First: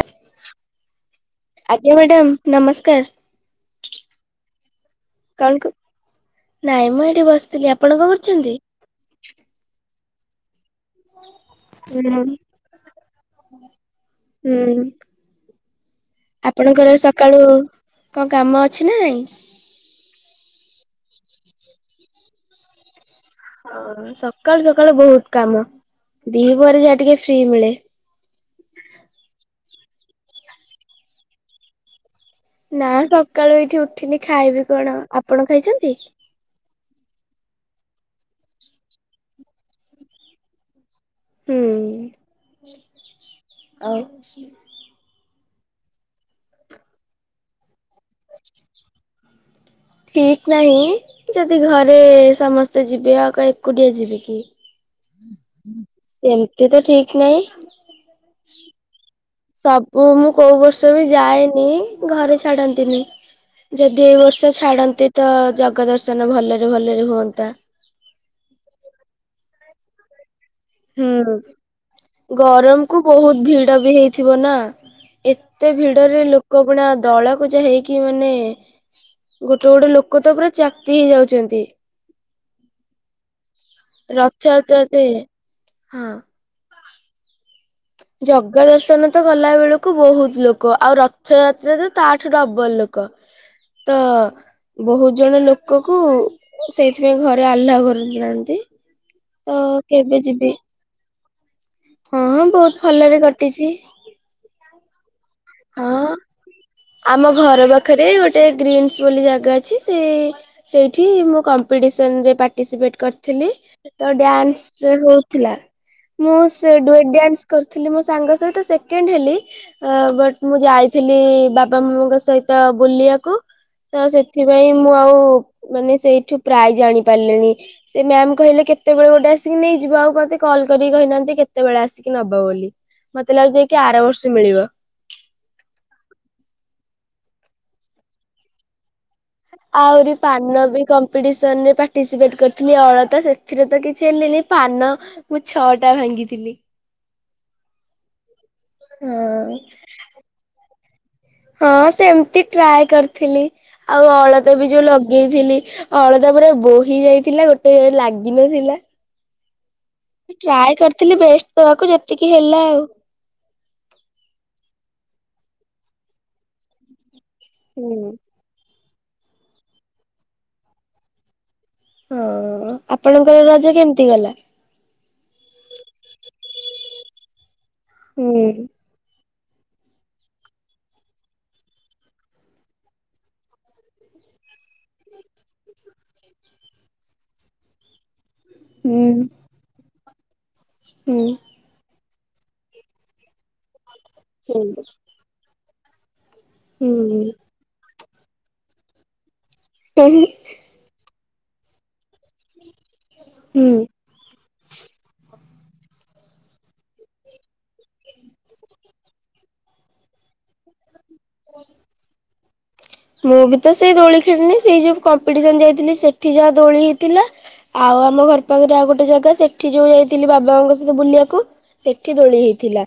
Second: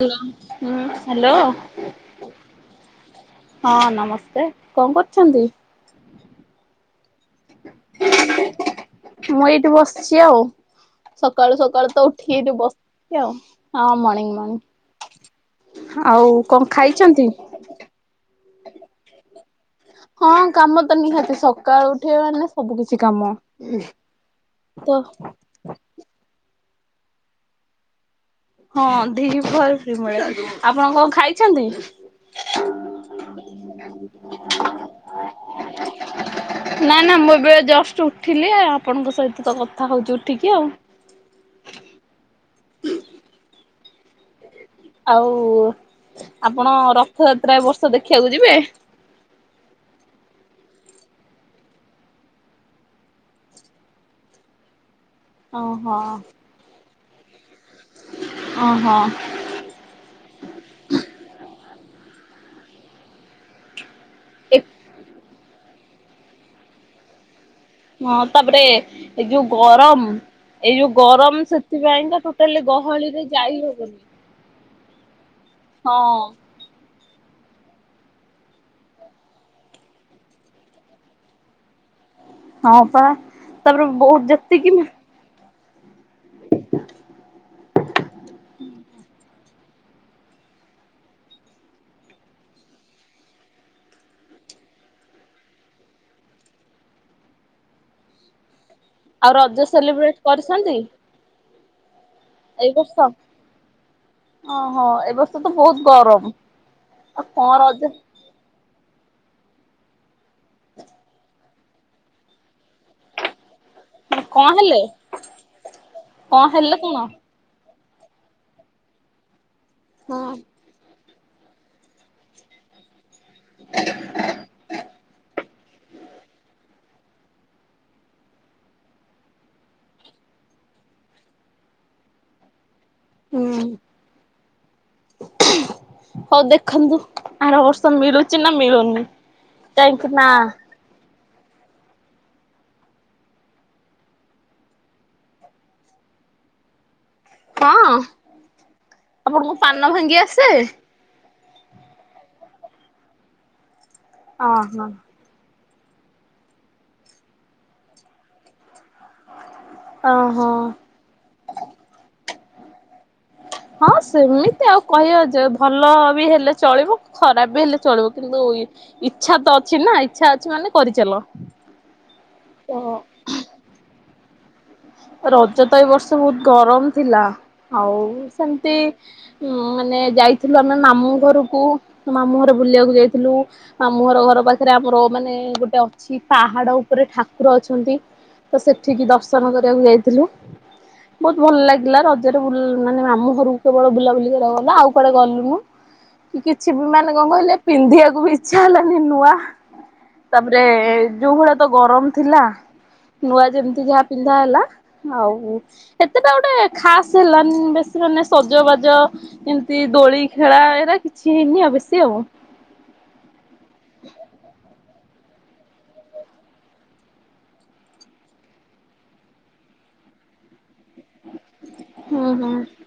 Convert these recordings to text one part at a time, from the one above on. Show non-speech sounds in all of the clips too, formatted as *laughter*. Hall ହ hello. ଆଜ୍ଞା madam ନମସ୍କାର ହଁ ନମସ୍ତେ କଣ କରୁଛନ୍ତି? କଣ କ ନାଇଁ ମୁଁ ଏଇଠି ବସିଥିଲି ଆପଣ କଣ କରୁଛନ୍ତି? ସି ଆଉ। ସକାଳୁ ସକାଳୁ ହୁଁ ତ ଉଠିକି ଏଠି ବସିଛି ଆଉ ହଁ ମର୍ଣ୍ଣିଂ ହୁଁ ମର୍ଣିଂ ଆଉ କଣ ଆପଣଙ୍କର ଖାଇଛନ୍ତି? ସକାଳୁ କଣ କାମ ଅଛି ନା ନାଇଁ। ହଁ କାମ ତ ନିହାତି ସକାଳୁ ଉଠେ ମାନେ ସବୁ କିଛି କାମ ଓ ସକାଳୁ ତ ସକାଳୁ ବହୁତ କାମ ଦିହ୍ ପହରେ ଯାହା ଟିକେ ଫ୍ରି ମିଳେ। ହଁ ଦିପହରେ ଫ୍ରୀ ମିଳେ ଆପଣ କଣ ଖାଇଛନ୍ତି? ନା ସକାଳୁ ଏଇଠି ଉଠିନି ଖାଇବି କଣ ଆପଣ ଖାଇଛନ୍ତି? ନା ନା ମୁଁ ଏବେଆ ଜଷ୍ଟ ଉଠିଲି ଆପଣଙ୍କ ସହିତ ତ କଥା ହଉଛି ଉଠିକି ଆଉ। ହୁଁ ଆଉ। ଆଉ ଆପଣ ରଥଯାତ୍ରା ବର୍ଷ ଦେଖିବାକୁ ଯିବେ? *inaudible* ଠିକ ନାହିଁ ଯଦି ଘରେ ସମସ୍ତେ ଯିବେ ଆଉ ଏକୁଟିଆ ଯିବ କି? ଓହୋ। ନାଇଁ ଓହୋ। ସବୁ ମୁଁ କୋଉ ବର୍ଷ ବି ଯାଏନି ଘରେ ଛାଡନ୍ତିନି । ଯଦି ଏ ବର୍ଷ ଛାଡନ୍ତି ତ ଜଗା ଦର୍ଶନ ଭଲରେ ଭଲରେ ହୁଅନ୍ତା । ହଁ ତାପରେ ଏ ଯୋଉ ଗରମ୍ ଏଇ ଯୋଉ ହୁଁ ଗରମ ସେଥିପାଇଁ ତ ଟୋଟାଲି ଗରମକୁୁ ଗହଳିରେ ବହୁତ ଯାଇ ଭିଡ ବି ହବନି । ହେଇଥିବ ନା। ଏତେ ଭିଡରେ ଲୋକ ପୁଣା ଦଳ ପୁଯା ହେଇକି ମାନେ ଗୋଟେ ଗୋଟେ ଲୋକ ତ ପୁରା ଚାପି ହେଇଯାଉଛନ୍ତି । ହଁ ପା ତାପରେ ବହୁତ ଯେତିକି ମ୍ ରଥଯାତ୍ରାତେ ହଁ। *inaudible* କୁ ବହୁତ ଲୋକ ଆଉ ରଥଯାତ୍ରା ତ ତାଠୁ ଡବଲ ଲୋକ । ତ ବହୁତ ଜଣ ଲୋକ କୁ ସେଇଥିପାଇଁ ଘରେ ଅଲ୍ଲଉକରୁନାହାନ୍ତି। ଆଉ ରଜ ସେଲିବ୍ରେଟ କରିଛନ୍ତି। ହଁ ହଁ ଏଇ ବହୁତ ଭଲରେ କଟିଛି। ହଁ ଏ ବର୍ଷ ତ ବହୁତ ହଁ ଗରମ। ଆଉ ଆମ କଣ ଘର ରଜ ପାଖରେ ଗୋଟେ ଗ୍ରୀନ୍ ବୋଲି ଜାଗା ଅଛି! ସେ ସେଇଠି ମୁଁ କମ୍ପିଟିସନରେ ପାର୍ଟିସିପେଟ କରିଥିଲି। ତ କଣ ହେଲେ ଡ୍ୟାନ୍ସ ହଉଥିଲା ମୁଁ କଣ ସେ ହେଲେ ଦୋ କଣ? ଡ୍ୟାନ୍ସ କରି ଥିଲି ମୋ ସାଙ୍ଗ ସହିତ ସେକେଣ୍ଡ ହେଲି! ହଁ ବଟ୍ ମୁଁ ଯାଇଥିଲି ବାପା ବାପାମାମାଙ୍କ ସହିତ ବୁଲିବାକୁ ତ ସେଥିପାଇଁ ମୁଁ ଆଉ ମାନେ ସେଇଠୁ ପ୍ରାୟ ଜାଣି ପାରିଲେନି! ସେ ମ୍ୟାାମ କହିଲେ କେତେବେଳେ ଗୋଟେ ଆସିକି ନେଇଯିବ। ଆଉ ମତେ କ କଲ କରିକି କହିନାହାନ୍ତି, କେତେବେଳେ ଆସିକି ନବ ବୋଲି। ମତେ ଲାଗୁଛି ହୁଁ ଯାଇ କି ଆର ବର୍ଷ ମିଳିବ। *inaudible* ହଉ ଦେଖନ୍ତୁ ଆର ବର୍ଷ ମିଳୁଛିିନା ମିଳୁନି। କାହିଁକି ଆହୁରି ନା ପାନ ବି କମ କମ୍ପିଟିସନରେ ପାଟିସିପେଟ କରିଥିଲି ଅଳତା ସେଥିରେ ତ କିଛି ହେଲିନି ପାନ ମୁ ଛଅଟା ଭା ଙ୍ଗିଥିଲି। ହଁ *inaudible* ହଁ। ଆପଣଙ୍କୁ ପାନ ଭାଙ୍ଗି ଆସେ? ହଁ ସେମିତି ଟ୍ରାଏ କରିଥିଲି ଆଉ ଅଳତା ବି ଯୋଉ ଓହୋ ଲଗେଇଥିଲି। ଅଳତା ପୁରା ବୋହି ଯାଇଥିଲା ଗୋଟେ ହେ ଲାଗିନଥିଲା। ଓହୋ। ଟ୍ରାଏ କରିଥିଲି ବେଷ୍ଟ ଦବାକୁ ଯେତିକି ହେଲା ଆଉ। ହଁ ସେମିତି ଆଉ କହିବା ଯେ ଭଲ ବି ହେଲେ ଚଳିବ ଖରାପ ବି ହେଲେ ଚଳିବ ହୁଁ। କିନ୍ତୁ ଇଚ୍ଛା ତ ଅଛି ନା ଇଚ୍ଛା ଅଛି ମାନେ କରିଚାଲ। ହଁ ତ ଆପଣଙ୍କର ରଜ କେମିତି ଗଲା? ରଜ ତ ଏ ବର୍ଷ ବହୁତ ଗରମ ଥିଲା ଆଉ ହୁଁ। ସେମିତି ଉଁ ମାନେ ଯାଇଥିଲୁ ଆମେ ମାମୁଁ ଘରକୁ ମାମୁଁ ଘର ବୁଲିବାକୁ ଯାଇଥିଲୁ ମାମୁଁ ଘର ଘର ପାଖରେ ଆମର ମାନେ ଗୋଟେ ଅଛି ପାହାଡ ଉପରେ ଠାକୁର ଅଛନ୍ତି। ତ ସେଠିକି ହୁଁ ଦର୍ଶନ କରିବାକୁ ଯାଇଥିଲୁ। ହୁଁ ବହୁତ ଭଲ ଲାଗିଲା ରଜ ସେଠୁ ବୁ ମାନେ ମାମୁ ଘରକୁ କେବଳ ବୁଲା ବୁଲି କରିବାକୁ ଗଲୁ। ହୁଁ ଆଉ କୁଆଡେ ଗଲୁନୁ। କିଛି ବି ମାନେ କଣ କହିଲେ ପିନ୍ଧିବାକୁ ବି ଇଚ୍ଛା ହେଲାନି ନୂଆ। ହୁଁ ତାପରେ ଯୋଉ ଭଳିଆ ତ ଗରମ ଥିଲା। ନୂଆ ହୁଁ। ଯେମିତି ଯାହା ପି ଲା ଆଉ। ଏତେଟା ଗୋଟେ ଖାସ୍ ହେଲାନି ବେଶୀ ମାନେ ସଜବାଜ ଏମିତି ଦୋଳି ଖେଳା ଏଇରା କି *inaudible* ମୁଁ ବି ତ ସେଇ ଦୋଳି ଖେଳିିନି ସେଇ ଯୋଉ କ କମ୍ପିଡିସନ ଯାଇଥିଲି ସେଠି ଯାହା ଦୋଳି ହେଇଥିଲା। ଆଉ ଆମ ଘର ପାଖରେ ଆଉ ଗୋଟେ ଜାଗା ସେଠି ଯୋଉ ଯାଇଥିଲ ବାବାଙ୍କ ସହିତ ବୁଲିବାକୁ ସେଠି ହୁଁ ଦୋଳି ହୁଁ ହେଇଥିଲା।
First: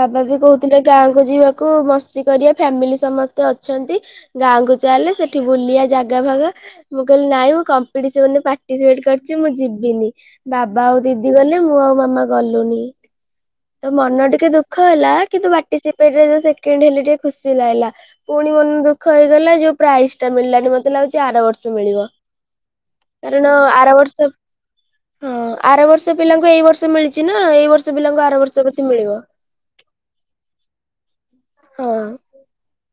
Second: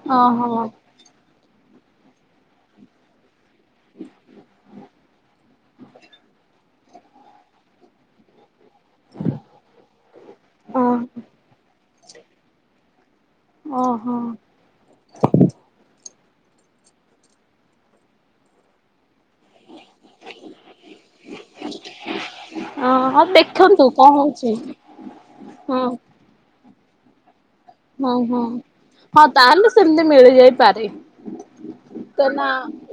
ବାବା ବି ଓହୋ କହୁଥିଲେ ଗାଁକୁ ଯିବାକୁ କୁ ମସ୍ତି କରିବା ଫ୍ୟାମିଲି ସମସ୍ତେ ଅଛନ୍ତି। ଗାଁକୁ ଚାଲେ ସେଠି ବୁଲିବା ଜାଗା ଫାଗା। ମୁଁ କହିଲି ନାଇଁ ମୁଁ କମ୍ପିଟ୍ସନ୍ ପା ଯି ୱେଟ୍ କରିଛି ମୁଁ ଯିବିନି। ଓ ବାବା ଆଉ ଦିଦି ଗଲେ ମୁଁ ଆଉ ମାମା ଗଲୁନି। ତ ଓହୋ ମନ ଟିକେ ଦୁଃଖ ହେଲା। କିନ୍ତୁ ପାର୍ଟିସିପେଟରେ ଯୋଉ ସେକେଣ୍ଡ ହେଲି ଟିକେ ଖୁସି ଲାଗିଲା! ପୁଣି ମନ ଦୁ ଦୁଃଖ ହେଇଗଲା ଯୋଉ ପ୍ରାଇସ ଟା ମିଳିଲାନି ମତେ ଲାଗୁଛି ଆର ବର୍ଷ ମିଳିବ। ଓ ହଉ କାରଣ ଦେଖନ୍ତୁ ଆର କଣ ବର୍ଷ ହଉଛି ହଁ। ଆର ବର୍ଷ *inaudible* ହଁ ପିଲାଙ୍କୁ ଏଇ ବର୍ଷ ମିଳିଛି ନା। ଏଇ ବର୍ଷ ହଁ ପିଲାଙ୍କୁ ଆର ହଁ ବର୍ଷ ବୋଧେ ମିଳିବ। ହଁ ତାହେଲେ ସେମିତି ମିଳି ଯାଇପାରେ। ହଁ ତ ନା।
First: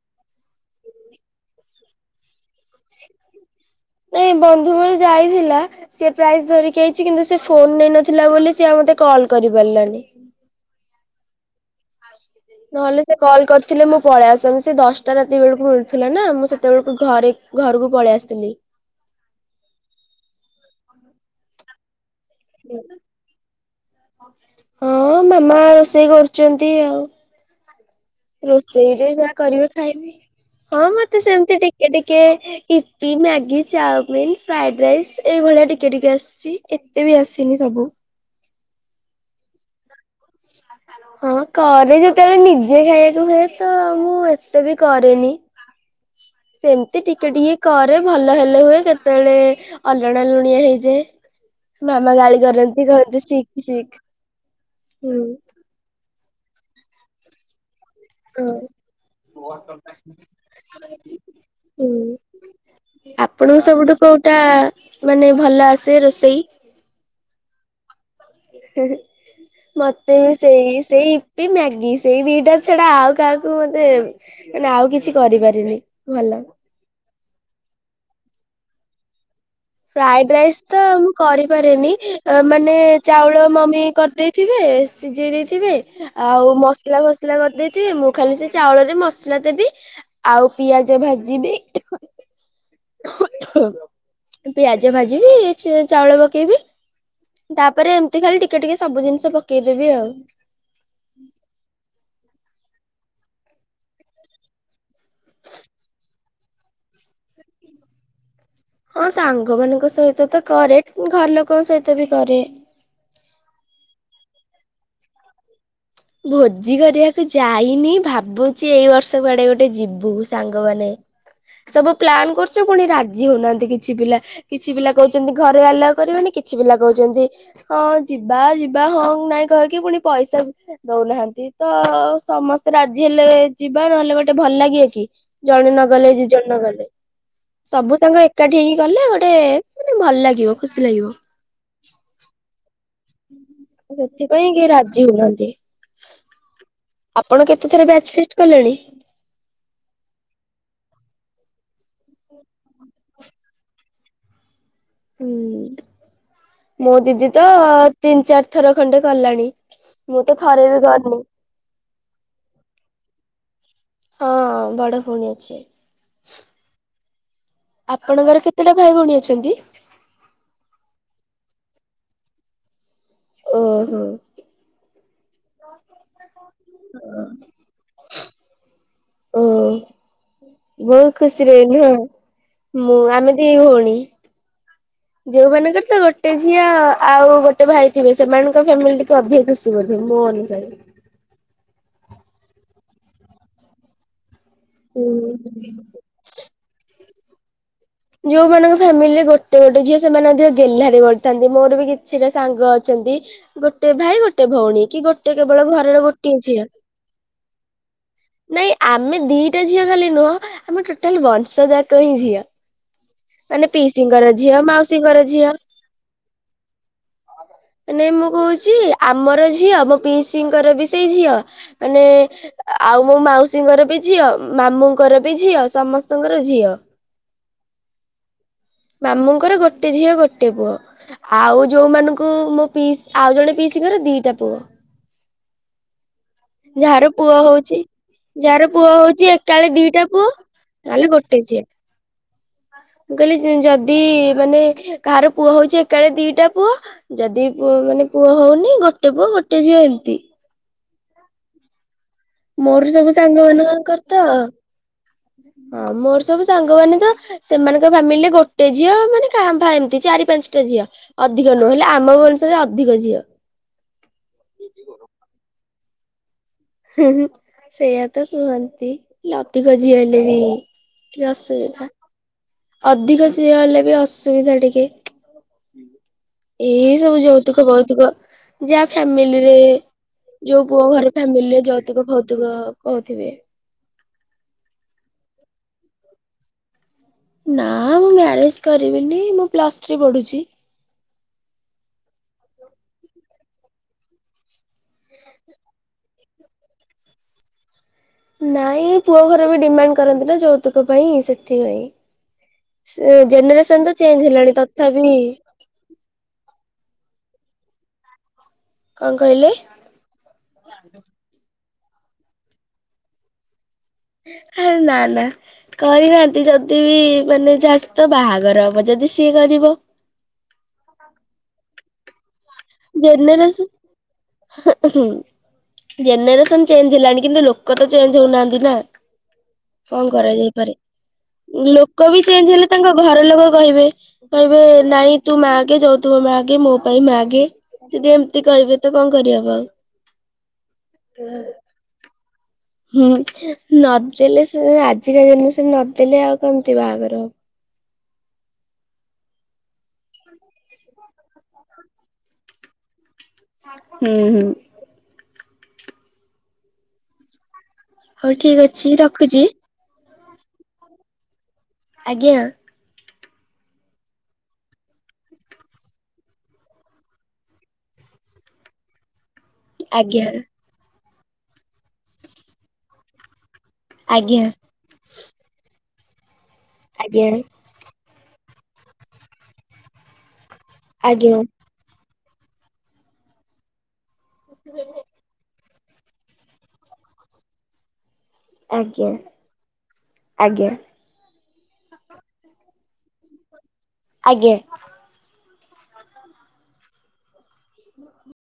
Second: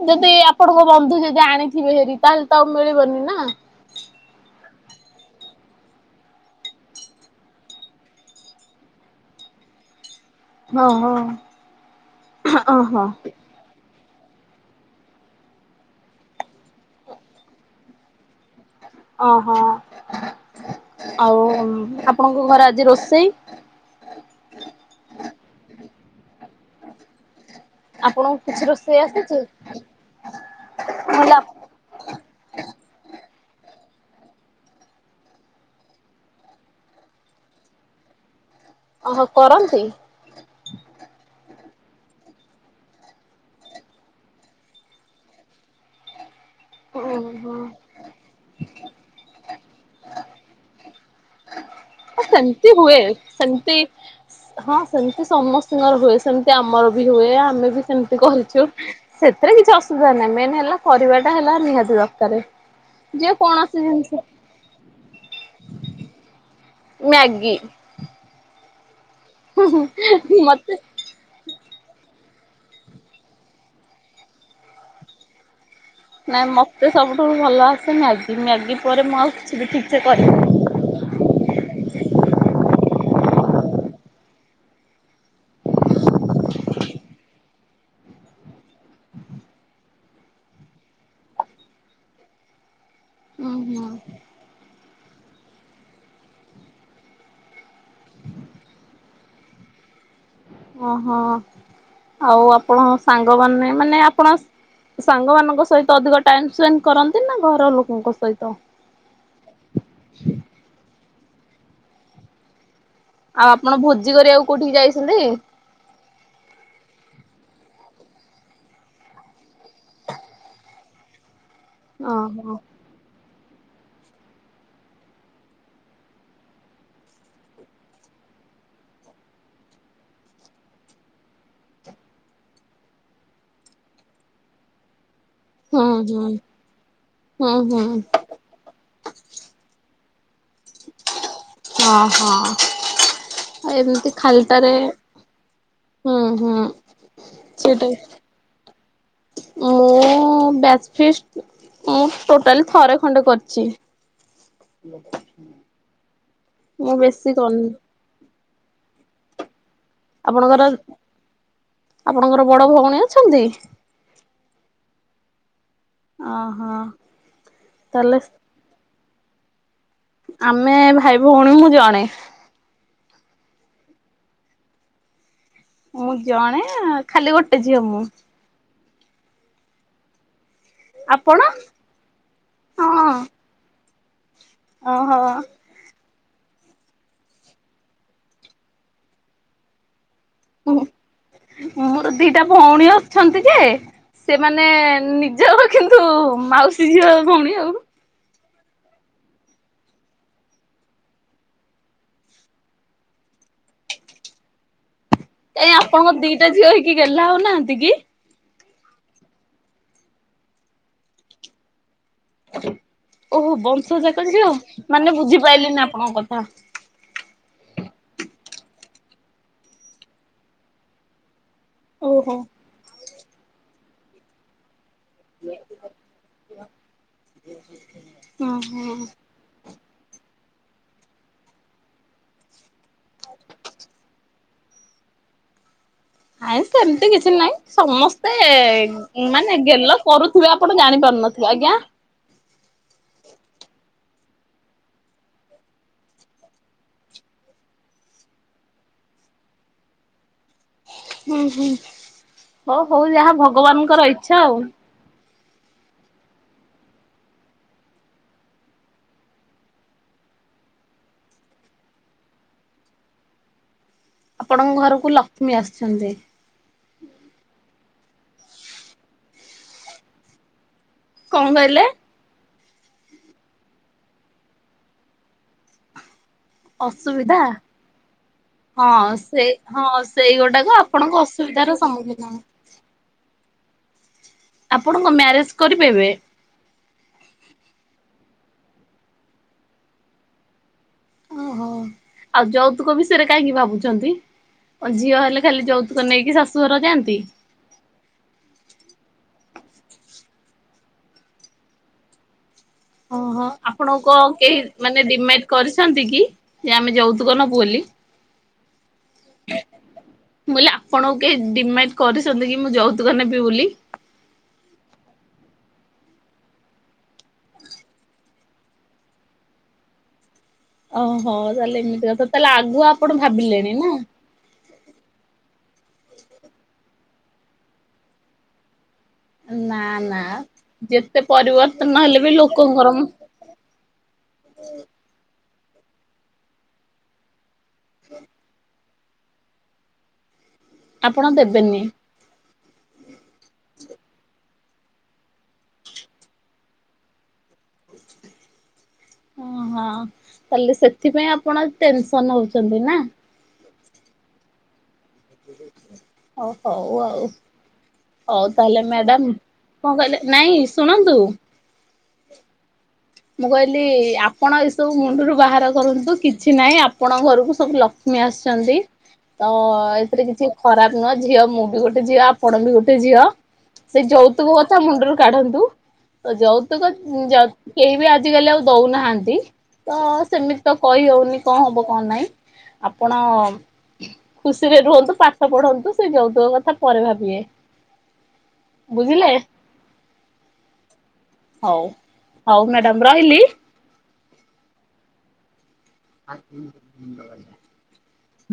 ଯଦି ଆପଣଙ୍କ ବନ୍ଧୁ ଯଦି ଆଣିଥିବେ ହେରି! ତାହେଲେ ତ ଆଉ ମିଳିବନି ନା। *inaudible* ନାଇଁ ବନ୍ଧୁ ପୁଣି ଯାଇଥିଲା! ସିଏ ପ୍ରାଇସ୍ ଧରିକି ଆଇଛି କିନ୍ତୁ ସେ ଫୋନ ନେଇନଥିଲା ବୋଲି ସିଏ ଆଉ ମତେ କଲ୍ କରି କରି ପାରିଲାନି। ହଁ ହଁ। *inaudible* ନହେଲେ ସେ କଲ୍ କରିଥିଲେ ମୁଁ ପଳେଇ ଆସିଲାନି ସେ ଦଶଟା ରାତି ବେଳକୁ ମିଳୁଥିଲା ନା ମୁଁ ସେତେବେଳକୁ ଘରେ ଘରକୁ ପଳେଇ ଆସିଥିଲି। ଓହୋ *inaudible* ଆଉ ମା *inaudible* ହଁ ମାମା ସେ ଇ କରୁଛନ୍ତି ଆଉ ଆପଣଙ୍କୁ କିଛି ରୋଷେଇ ରୋଷେଇରେ ଯାହା ଆସିଛି କରିବେ ଖାଇବି। ହଁ ମତେ ନହେଲେ ସେମିତି ଟିକେ ଟିକେ ଇପି ମା ଗି ଚାଓମିନ ଫ୍ରାଏଡ ରାଇସ୍ ଏଇ ଭଳିଆ ଟିକେ ଟିକେ ଆସିଛି ଏତେ ବି ଆସିନି ସବୁ। ଓହୋ କରନ୍ତି? *inaudible* ହଁ କରେ ଯେତେବେଳେ ନିଜେ ଖାଇବାକୁ ହୁଏ ତ ମୁଁ ଏତେ ବି କରେନି। ସେମିତି ଟିକେ ଟିକେ ଓହୋ କରେ ଭଲ ହେଲେ ହୁଏ କେତେବେଳେ ଅଲଣା ଲୁଣିଆ ହେଇଯାଏ। ମାମା ଗାଳି ସେମିତି କରନ୍ତି ହୁଏ କହନ୍ତି ଶିଖ ସେମିତି ଶିଖ। ହଁ ହୁଁ ସେମତି ସମସ୍ତଙ୍କର ହୁଏ ସେମିତି ଆମର ବି ହୁଏ ଆମେ ବି ସେମତି ହଁ। କରିଛୁ ସେଥିରେ କିଛି ଅସୁବିଧା ନାହିଁ ମେନ ହେଲା କରିବାଟା ହେଲା ନିହାତି ହୁଁ ଦରକାର। ଯେ ଆପଣଙ୍କୁ କୌଣସି ସବୁଠୁ ଜିନିଷ କୋଉଟା ମାନେ ଭଲ ଆସେ ରୋଷେଇ। ମ୍ୟାଗି। ହି ହି ମତେ ବି ମତେ ସେଇ ସେଇ ଇପି ମ୍ୟାଗି ସେଇ ଦି ଇଟା ଛଡା ଆଉ କାହାକୁ ମତେ ମାନେ ଆଉ କିଛି କରିପାରିନି। ଭଲ। ନାଇଁ ମତେ ସବୁଠୁ ଭଲ ଆସେ ମ୍ୟାଗି ମ୍ୟାଗି ପରେ ମ ଫ୍ରାଏଡ ରାଇସ୍ ତ ମୁଁ କରିପାରେିନି। ମାନେ ଚାଉଳ ମମି କରିଦେଇଥିବେ ସିଝେଇ ଦେଇଥିବେ ଆଉ ମସଲା ମସଲା କରିଦେଇଥେ ମୁଁ ଖାଲି ସେ ଚାଉଳରେ ମସଲା ଦେବି ଆଉ ପିଆଜ ଭାଜିବି। ଓ ହୁଁ। ପିଆଜ ଭାଜିବି ଚାଉଳ ପକେଇବି ତାପରେ ଏମିତି ଖାଲି ଟିକେ ଟିକେ ସବୁ ଜିନିଷ ପକେଇଦେବି ଆଉ। ଓହୋ ଆଉ ଆପଣ ସାଙ୍ଗମାନେ ମାନେ ଆପଣ ସାଙ୍ଗମାନାନଙ୍କ ସହିତ ଅଧିକ ଟାଇମ ସ୍ପେଣ୍ଡ କରନ୍ତି ନା ଘର ଲୋକଙ୍କ ସହିତ। ହଁ ସାଙ୍ଗ ମାନଙ୍କ ସହିତ ତ କରେ ଘର ଲୋକଙ୍କ ସହିତ ବି କରେ। ଆଉ ଆପଣ ଭୋଜି କରି ଆଉ କୋଉଠିକି ଯାଇଛନ୍ତି। ଭୋଜି କରିବାକୁ ଯାଇନି ଭାବୁଛି ଏଇ ବର୍ଷ କୁଆଡେ ଗୋଟେ ଯିବୁ ସାଙ୍ଗମାନେ। ସବୁ ପ୍ଲାନ୍ ଓହୋ କରୁଛୁ ପୁଣି ରାଜ ଜି ହଉନାହାନ୍ତି କିଛି ପିଲା କିଛି ପିଲା କହୁଛନ୍ତି ଘରେ ଆଲା କରିବୋନି କିଛି ପିଲା କହୁଛନ୍ତି ହଁ ଜ ଯିବା ଯିବା ହଁ ନାଇଁ କହକି ପୁଣି ପଇସା କ ଦଉନାହାନ୍ତି ତ ସମସ୍ତେ ରାଜି ହେଲେ ଯିବା ନହେଲେ ଗୋଟେ ଭଲ ଲାଗିବ କି। ଜଣେ ନ ହୁଁ ଗଲେ ଦି ହୁଁ। ଜଣ ନ ଗଲେ ହୁଁ ହୁଁ ସବୁ ସାଙ୍ଗ ଏକାଠି ହେଇକି ଗଲେ ଗୋଟେ ଭଲ ଲାଗିବ ଖୁସି ଲାଗିବ। ଓ ହୋ। ଆଉ ଏମିତି ସେଥିପାଇଁ କେହି ଖାଲଟାରେ ରାଜି ହଉନାହାନ୍ତି ହୁଁ ହୁଁ ଆପଣ କେତେଥର ସେଇଟା ବ୍ୟାଚ୍ ଫିଷ୍ଟ କଲେଣି? ମୁଁ ବ୍ୟାଜ ଫିଷ୍ଟ ମୁଁ ଟୋଟାଲି ଥରେ ଖଣ୍ଡେ କରି ଚି ହୁଁ। ମୋ ଦିଦି ତ ତିନି ଚାରି ଥର ଖଣ୍ଡେ କଲାଣି। ମୁଁ ତ ଆପଣଙ୍କର ଥରେ ବି କରିନି। ଆପଣଙ୍କର ବଡ ଭଉଣୀ ଅଛନ୍ତି। ବଡ଼ ଭଉଣୀ ଅଛି। ଓ ହୋ। ଆପଣଙ୍କର କେତେଟା ଭାଇ ଭଉଣୀ ଅଛନ୍ତି। ଆମେ ଭାଇ ଭଉଣୀ ମୁଁ ଜଣେ। ଓ ହୋ। ମୁଁ ଜଣେ ଖାଲି ଗୋଟେ ଝିଅ ମୁଁ। ଓ ବହୁତ ଆପଣ? ଖୁସିରେ ନୁହଁ ମୁଁ ହଁ ଆମେ ଦି ଭଉଣୀ। ଓହୋ ଯୋଉମାନଙ୍କର ତ ଗୋଟେ ଝିଅ ଆଉ ଗୋଟେ ଭାଇ ଥିବେ ସେମାନଙ୍କ ଫ୍ୟାମିଲି ଟିକେ ଅଧିକ ଖୁସି ବୋଧେ ମୋ ଅନୁ ଯାଇ ମୋର ଦିଟା ଭଉଣୀ ଅଛନ୍ତି ଯେ ସେମାନେ ହୁଁ। ନିଜର କିନ୍ତୁ ମାଉସୀ ଝିଅ ଭଉଣୀ ଆଉ। ଯୋଉମାନଙ୍କ ଫ୍ୟାମିଲିରେ ଗୋଟେ ଗୋଟେ ଝିଅ ସେମାନେ ଅଧିକ ଗେହ୍ଲାରେ ବଢିଥାନ୍ତି ମୋର ବି କିଛିଟା ସାଙ୍ଗ ଅଛନ୍ତି । ଗୋଟେ ଭାଇ ଗୋଟେ ଭଉଣୀ କି ଗୋଟେ କେବଳ କାଇ ଘରର ଆପଣଙ୍କ ଗୋଟିଏ ଦିଟା ଝିଅ ହେଇକି ଗେଲ୍ହା ହଉ ନାହାନ୍ତି କି? ନାଇଁ ଆମେ ଦିଟା ଝିଅ ଖାଲି ନୁହଁ ଆମର ଟୋଟାଲ ବଂଶ ଯାକ ହିଁ ଝିଅ । ଓହୋ ବଂଶଜାକ ଝିଅ ମାନେ ମାଉସୀଙ୍କର ଝିଅ। ବୁଝିପାଇଲିନି ଆପଣଙ୍କ କଥା । ନାଇଁ ମୁଁ କହୁଛି ଆମର ଝିଅ ମୋ ପିଇସିିଙ୍କର ବି ସେଇ ଝିଅ। ମାନେ ଓହୋ ଆଉ ମୋ ମାଉସୀଙ୍କର ବି ଝିଅ ମାମୁଁ ଙ୍କର ବି ଝିଅ ସମସ୍ତଙ୍କର ଝିଅ । ହୁଁ ହୁଁ। ମାମୁଙ୍କର ଗୋଟେ ଝିଅ ଗୋଟେ ଗୋଟେ ପୁଅ, ଆଉ ଯୋଉମାନଙ୍କୁ ମୋ ପିଇ ଆଉ ଜଣେ ପିଇସିଙ୍କର ଦିଟାପୁଅ । ଆାଇଁ ସେମିତି କିଛି ପୁଅ ନାଇଁ ହଉଛି ସମସ୍ତେ ଯାହାର ପୁଅ ହଉଛି ମାନେ ଏକାଳେ ଗେଲ ଦିଟା ପୁଅ କରୁଥିବେ, ଆପଣ ନହେଲେ ଗୋଟେ ଜାଣିପାରୁ ଝିଅ। ଆଜ୍ଞା। ମୁଁ କହିଲି ଯଦି ମାନେ କାହାର ପୁଅ ହଉଛି। ଏକାବେଳେ ଦିଟା ପୁଅ ଯଦିଅ ମାନେ ପୁଅ ହଉନି ଗୋଟେ ପୁଅ ଗୋଟେ ଝିଅ ଏମିତି । ହୁଁ ହୁଁ। ହଉ ମୋର ହଉ ସବୁ ଯାହା ସାଙ୍ଗ ମାନଙ୍କର ଭଗବାନଙ୍କର ତ ଇଚ୍ଛା ଆଉ। ହଁ ମୋର ସବୁ ସାଙ୍ଗମାନେ ତ ସେମାନଙ୍କ ଫ୍ୟାମିଲିରେ ଗୋଟେ ଝିଅ ମାନେ ଙ୍କା ଭା ଏମିତି ଚାରି ପାଞ୍ଚଟା ଝିଅ ଅଧିକ ନୁହେ ହେଲେ ଆମ ବଂଶରେ ଅଧିକ ଝିଅ । ଆପଣଙ୍କ ଘରକୁ ଲକ୍ଷ୍ମୀ ଆସିଛନ୍ତି । ହିଁ ହିଁ ସେଇଆ ତ କୁହନ୍ତି, ଅଧିକ ଝିଅ ହେଲେ ବି କଣ କହିଲେ କିଅସୁବିଧା। ଅଧିକ ଝିଅ ହେଲେ ବି ଅସୁବିଧା ଟିକେ। ଏଇସବୁ ଅସୁବିଧା ଯୌତୁକ ଭୌତୁକ ଯାହା ହଁ ସେ ଫ୍ୟାମିଲିରେ ହଁ ସେଇ ଯୋଉ ଗୋଟାକ ପୁଅ ଆପଣଙ୍କ ଘର ଫ୍ୟାମିଲିରେ ଅସୁବିଧାର ଯୌତୁକ ସମ୍ମୁଖୀନ। ଭୌତୁକ କହୁଥିବେ । ଆପଣଙ୍କ ମ୍ୟାରେଜ କରିବେ ଏବେ । ନା ମୁଁ ମ୍ୟାରେଜ କରିବିନି ମୁଁ ପ୍ଲସଥ୍ରୀ ପଢୁଛି । ଓହୋ ଆଉ ଯୌତୁକ ବିଷୟରେ କାହିଁକି ଭାବୁଛନ୍ତି । ଝିଅ ହେଲେ ଖାଲି ଯୌତୁକ ନେଇକି ଶାଶୁଘର ଯାଆନ୍ତି । ନାଇଁ ପୁଅ ଘର ବି ଡିମାଣ୍ଡ କରନ୍ତି ନା ଯୌତୁକ ପାଇଁ ସେଥିପାଇଁ । ଓହୋ ଆପଣଙ୍କ କେହି ମାନେ ତଥାପି ଡିମାଣ୍ଡ କରିଛନ୍ତି କି ଯେ ଆମେ ଯୌତୁକ ନ ବୋଲି କଣ କହିଲେ ଆପଣଙ୍କୁ କେହି ଡିମା କରିଛନ୍ତି କି ମୁଁ ଯୌତୁକ ନେବି ବୋଲି । *inaudible* ନା ନା କରିନାହାନ୍ତି ଯଦି ବି ମାନେ ଯା ସହିତ ବାହାଘର ହବ ଯଦି ସିଏ କରିବ । ଓହୋ ତାହେଲେ ଏମିତି କଥା ତାହେଲେ ଆଗୁଆ ଆପଣ ଜେନେରେସନ ଭାବିଲେଣି ନା । ହୁଁ ଜେନେରେସନ ଚେଞ୍ଜ ହେଲାଣି କିନ୍ତୁ ଲୋକତ ଚେଞ୍ଜ ହଉନାହାନ୍ତି ନା । *inaudible* କଣ କରାଯାଇପାରେ ଯେତେ ପରିବର୍ତ୍ତନ ଲୋକବି ବି ଚେଞ୍ଜ ହେଲେ ଲୋକଙ୍କର ତାଙ୍କ ଘରଲୋକ କହିବେ କହିବେ । ନାଇଁ ତୁ ମ ଆେ ଯାଉଥିବ ମାଗେ ମୋ ପାଇଁ ମାଗେ ଯଦି ଏମିତି କହିବେ ତ କଣ କରିହବ ଆଉ । ଆପଣ ଦେବେନି । ହୁଁ ନ ଦେଲେ ଆଜିକା ଜେନେରେସନ ନଦେଲେ ଆଉ କେମିତି ବାହାଘର । ଓହଁ ତାହଲେ ସେଥିପାଇଁ ଆପଣ ଟେନସନ ହଉଛନ୍ତି ନା । ହୁଁ ହୁଁ। ଓ ହଉ ଆଉ ହଉ ଠିକ ତାହେଲେ ଅଛି ମ୍ୟାଡାମ ରଖୁଛି। କଣ କହିଲେ? ନାଇଁ ଶୁଣନ୍ତୁ। ଆଜ୍ଞା। ମୁଁ କହିଲି ଆପଣ ଏସବୁ ମୁଣ୍ଡରୁ ବାହାର କରନ୍ତୁ କିଛି ନାହିଁ ଆପଣଙ୍କ ଘରକୁ ସବୁ ଲକ୍ଷ କ୍ଷ୍ମି ଆସିଛନ୍ତି। ତ ଏଥିରେ ଆଜ୍ଞା କିଛି ଖରାପ ନୁହଁ ଝିଅ ମୁଁ ବି ଗୋଟେ ଝିଅ ଆପଣ ବି ଗୋଟେ ଝିଅ ସେ ଆଜ୍ଞା ଯୌତୁକ କଥା ମୁଣ୍ଡରୁ କାଢନ୍ତୁ ତ ଯୌତୁକ ଆଜ୍ଞା କେହି ବି ଆ ଆଜିକାଲି ଆଉ ଦଉନାହାନ୍ତି। ତ ସେମିତି ତ କହି ଆଜ୍ଞା ହଉନି କଣ ହବ କଣ ନାହିଁ। ଆପଣ ଖୁସିରେ ରୁହନ୍ତୁ। ପାଠ ପଢନ୍ତୁ ସେ ଯଉତୁକ କଥା ପରେ ଭାବିବେ ଆଜ୍ଞା ବୁଝିଲେ ଆଜ୍ଞା ହଉ ହଉ ମ୍ୟାଡ଼ାାମ ରହିଲି। ଆଜ୍ଞା *inaudible*